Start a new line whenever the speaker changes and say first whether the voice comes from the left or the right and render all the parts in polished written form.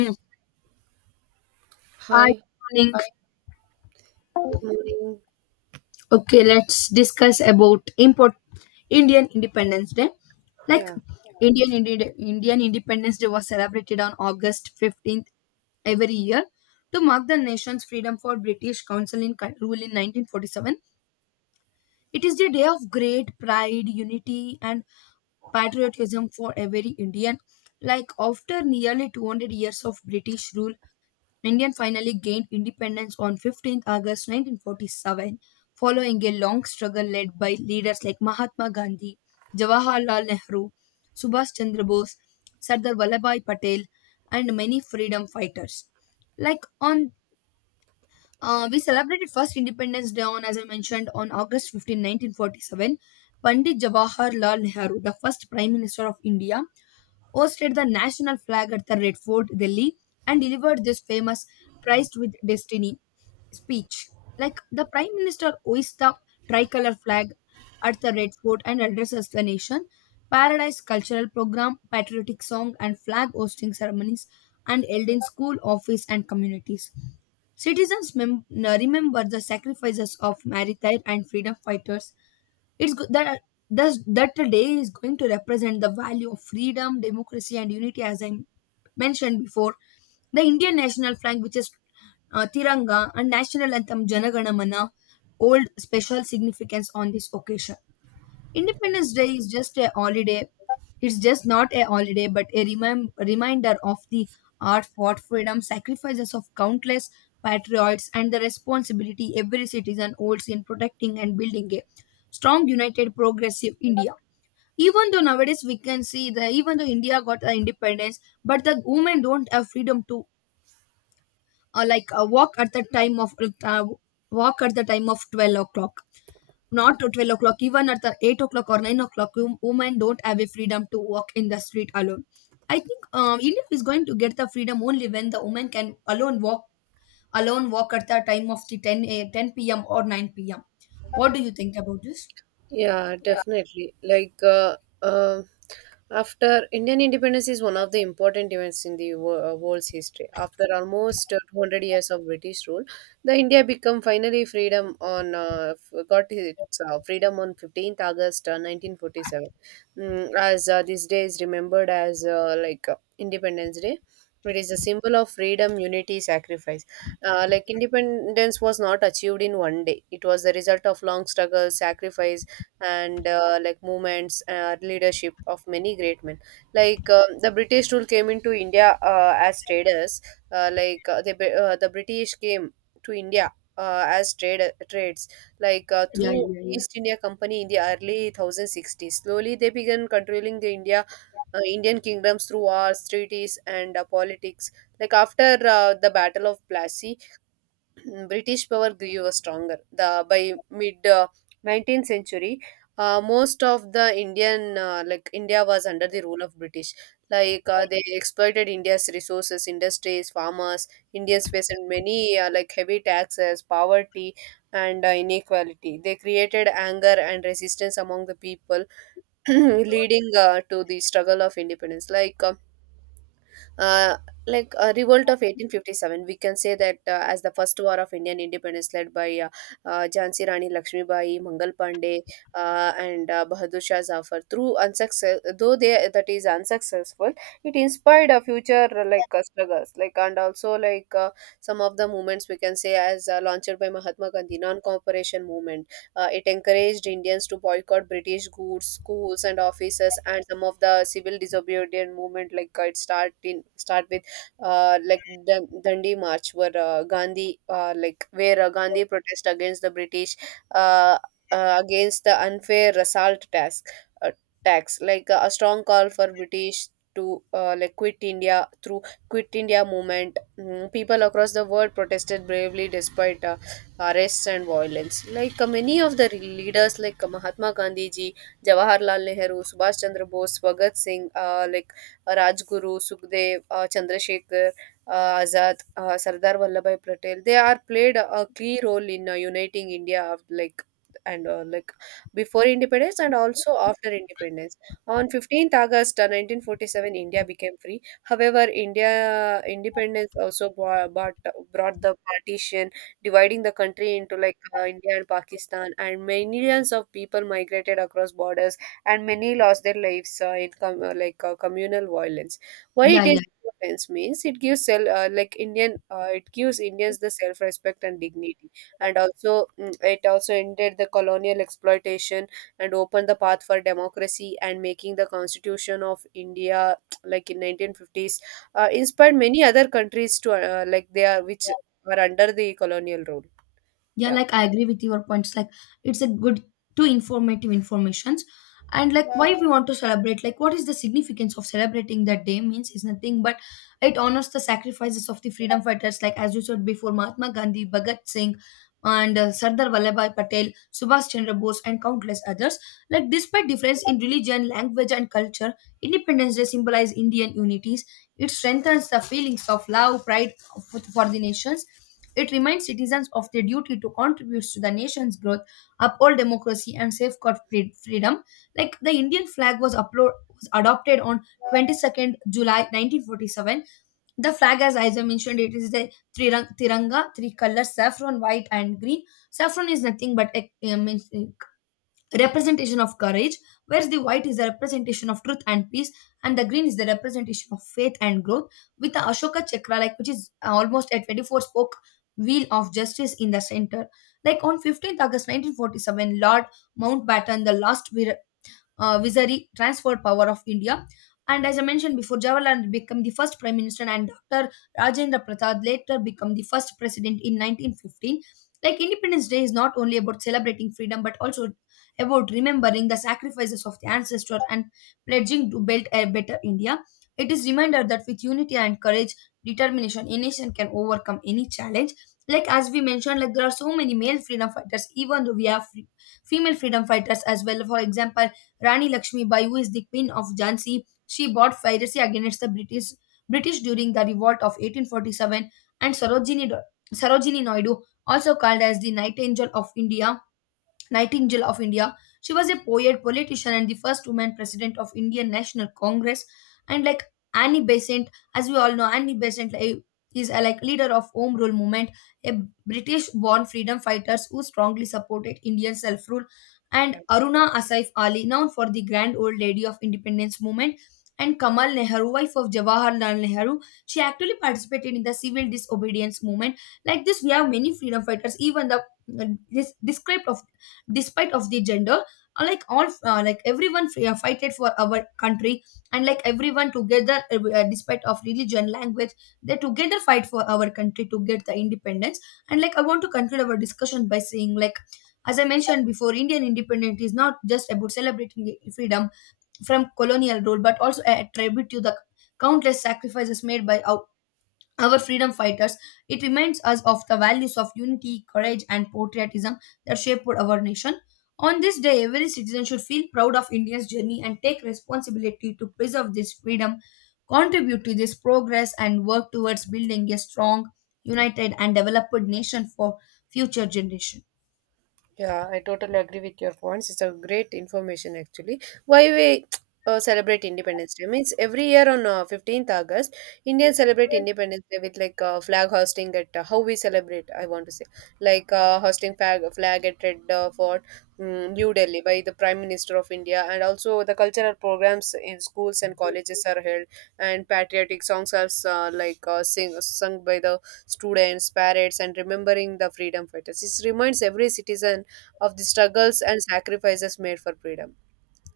left: Hmm.
right: Hi,
left: Iconic.
right: good morning.
left: Okay, let's discuss about import Indian Independence Day. Like
right: Yeah,
left: Indian Independence Day was celebrated on August 15th every year to mark the nation's freedom for British Council in rule in 1947. It is the day of great pride, unity, and patriotism for every Indian. Like after nearly 200 years of British rule, India finally gained independence on 15th August 1947, following a long struggle led by leaders like Mahatma Gandhi, Jawaharlal Nehru, Subhash Chandra Bose, Sardar Vallabhbhai Patel, and many freedom fighters. Like on, we celebrated first Independence Day on, as I mentioned, on August 15, 1947. Pandit Jawaharlal Nehru, the first Prime Minister of India, hoisted the national flag at the Red Fort, Delhi, and delivered this famous tryst with destiny speech. Like the Prime Minister hoists the tricolor flag at the Red Fort and addresses the nation. Paradise cultural program, patriotic song, and flag hosting ceremonies and held in school, office, and communities. Citizens remember the sacrifices of martyrs and freedom fighters. It's good that thus that the day is going to represent the value of freedom, democracy, and unity, as I mentioned before. The Indian national flag, which is Tiranga, and national anthem Janaganamana hold special significance on this occasion. Independence Day is just a holiday. It's just not a holiday, but a reminder of the hard fought freedom, sacrifices of countless patriots, and the responsibility every citizen holds in protecting and building a strong, united, progressive India. Even though nowadays we can see that even though India got the independence, but the women don't have freedom to like walk at the time of uh, 12 o'clock, not to 12 o'clock, even at the 8 o'clock or 9 o'clock, women don't have a freedom to walk in the street alone. I think India is going to get the freedom only when the woman can alone walk at the time of the 10 a 10 p.m. or 9 p.m. What do you think about this?
right: yeah, definitely. Like um after Indian independence is one of the important events in the world's history. After almost 200 years of British rule, the India become finally freedom got its freedom on 15th August 1947. As this day is remembered as Independence Day. It is a symbol of freedom, unity, sacrifice. Like, independence was not achieved in one day. It was the result of long struggle, sacrifice, and like movements, leadership of many great men, like the British rule came into India as traders, the British came to India as trades like
left: Yeah,
right: through
left: yeah, yeah,
right: East India Company in the early 1060s. Slowly they began controlling the Indian kingdoms through wars, treaties, and politics, like after the Battle of Plassey. British power grew stronger. The by mid 19th century, most of the Indian like India was under the rule of British. Like they exploited India's resources, industries, farmers. Indians faced many like heavy taxes, poverty, and inequality. They created anger and resistance among the people, leading to the struggle of independence. Uh, like, a revolt of 1857, we can say, that as the first war of Indian independence, led by Jhansi Rani Lakshmibai, Mangal Pandey, and Bahadur Shah Zafar, through unsuccess though they, that is, unsuccessful, it inspired a future like struggles, like and also like some of the movements, we can say, as launched by Mahatma Gandhi. Non Cooperation Movement, it encouraged Indians to boycott British goods, schools, and offices, and some of the civil disobedient movement, like it start with like the Dandi March, where Gandhi like where Gandhi protest against the British, uh, against the unfair assault tax, uh, like a strong call for British to like quit India through Quit India movement. People across the world protested bravely despite arrests and violence. Like many of the leaders, like Mahatma Gandhi ji, Jawaharlal Nehru, Subhash Chandra Bose, Bhagat Singh, Rajguru, Sukhdev, Chandrasekhar, Azad, Sardar Vallabhai Patel, they are played a key role in uniting India of like, and like before independence and also after independence. On 15th August 1947, India became free. However, India independence also brought the partition, dividing the country into like India and Pakistan, and millions of people migrated across borders, and many lost their lives in communal violence. Why
left: yeah,
right: it
left: yeah.
right: is offense means it gives Indians the self respect and dignity, and also it also ended the colonial exploitation and opened the path for democracy and making the Constitution of India like in 1950s, inspired many other countries to like they are which were under the colonial rule.
left: Yeah,
right: Yeah.
left: like I agree with your points. Like it's a good two informative informations. And like why we want to celebrate, like what is the significance of celebrating that day means is nothing but it honors the sacrifices of the freedom fighters, like as you said before, Mahatma Gandhi, Bhagat Singh, and Sardar Vallabhai Patel, Subhash Chandra Bose, and countless others. Like despite difference in religion, language, and culture, Independence Day symbolizes Indian unities. It strengthens the feelings of love, pride for the nations. It reminds citizens of their duty to contribute to the nation's growth, uphold democracy, and safeguard freedom. Like the Indian flag was adopted on 22nd July 1947. The flag, as I mentioned, it is the tiranga, three colors: saffron, white, and green. Saffron is nothing but means representation of courage, whereas the white is the representation of truth and peace, and the green is the representation of faith and growth. With the Ashoka Chakra, like which is almost at 24 spoke wheel of justice in the center. Like on 15th August 1947, Lord Mountbatten, the last Vizari, transferred power of India. And as I mentioned before, Jawaharlal became the first prime minister, and Dr. Rajendra Prasad later became the first president in 1915. Like Independence Day is not only about celebrating freedom, but also about remembering the sacrifices of the ancestors and pledging to build a better India. It is reminder that with unity and courage, determination, a nation can overcome any challenge. Like as we mentioned, like there are so many male freedom fighters, even though we have free, female freedom fighters as well. For example, Rani Lakshmi Bai, who is the queen of Jhansi, she brought piracy against the British during the revolt of 1847, and Sarojini Naidu, also called as the Nightingale of India, Nightingale of India. She was a poet, politician, and the first woman president of Indian National Congress. And like Annie Besant, as we all know, Annie Besant like, is a like leader of Home Rule Movement, a British-born freedom fighters who strongly supported Indian self-rule. And Aruna Asif Ali, known for the Grand Old Lady of Independence Movement. And Kamal Nehru, wife of Jawaharlal Nehru, she actually participated in the civil disobedience movement. Like this, we have many freedom fighters, even the uh, this described of despite of the gender, like all like everyone fighted for our country, and like everyone together, despite of religion language, they together fight for our country to get the independence. And like I want to conclude our discussion by saying, like, as I mentioned before, Indian independence is not just about celebrating freedom from colonial rule, but also a tribute to the countless sacrifices made by our freedom fighters. It reminds us of the values of unity, courage, and patriotism that shaped our nation. On this day, every citizen should feel proud of India's journey and take responsibility to preserve this freedom, contribute to this progress, and work towards building a strong, united, and developed nation for future generations.
right: Yeah, I totally agree with your points. It's a great information actually. Why we celebrate Independence Day means every year on 15th August, Indians celebrate Independence Day with like flag hosting at how we celebrate. I want to say like hosting flag at Red Fort, New Delhi by the Prime Minister of India, and also the cultural programs in schools and colleges are held, and patriotic songs are sing sung by the students, parents, and remembering the freedom fighters. It reminds every citizen of the struggles and sacrifices made for freedom.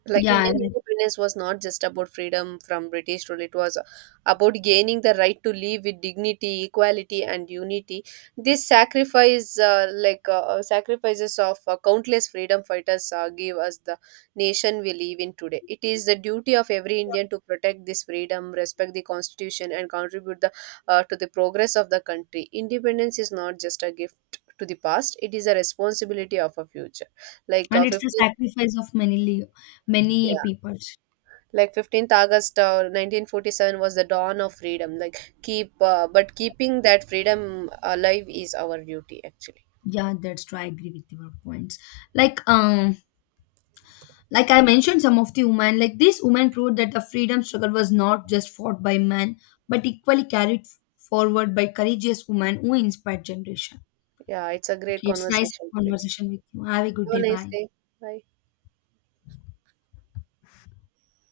right: Like
left: Yeah,
right: Indian
left: right.
right: independence was not just about freedom from British rule, it was about gaining the right to live with dignity, equality, and unity. This sacrifices of countless freedom fighters, give us the nation we live in today. It is the duty of every Indian to protect this freedom, respect the constitution, and contribute to the progress of the country. Independence is not just a gift to the past; it is a responsibility of a future. Like
left: And it's the
right: 50.
left: sacrifice of many, many
right: Yeah,
left: peoples.
right: like 15th August 1947 was the dawn of freedom, like keep but keeping that freedom alive is our duty actually.
left: Yeah, that's true. I agree with your points. Like, um, Like I mentioned, some of the women, like these women, proved that the freedom struggle was not just fought by men, but equally carried forward by courageous women who inspired generation.
right: Yeah, it's a great
left: It's nice
right: conversation with
left: conversation with you. Have a good
right: you.
left: day.
right: Have a nice
left: Bye.
right: day. Bye.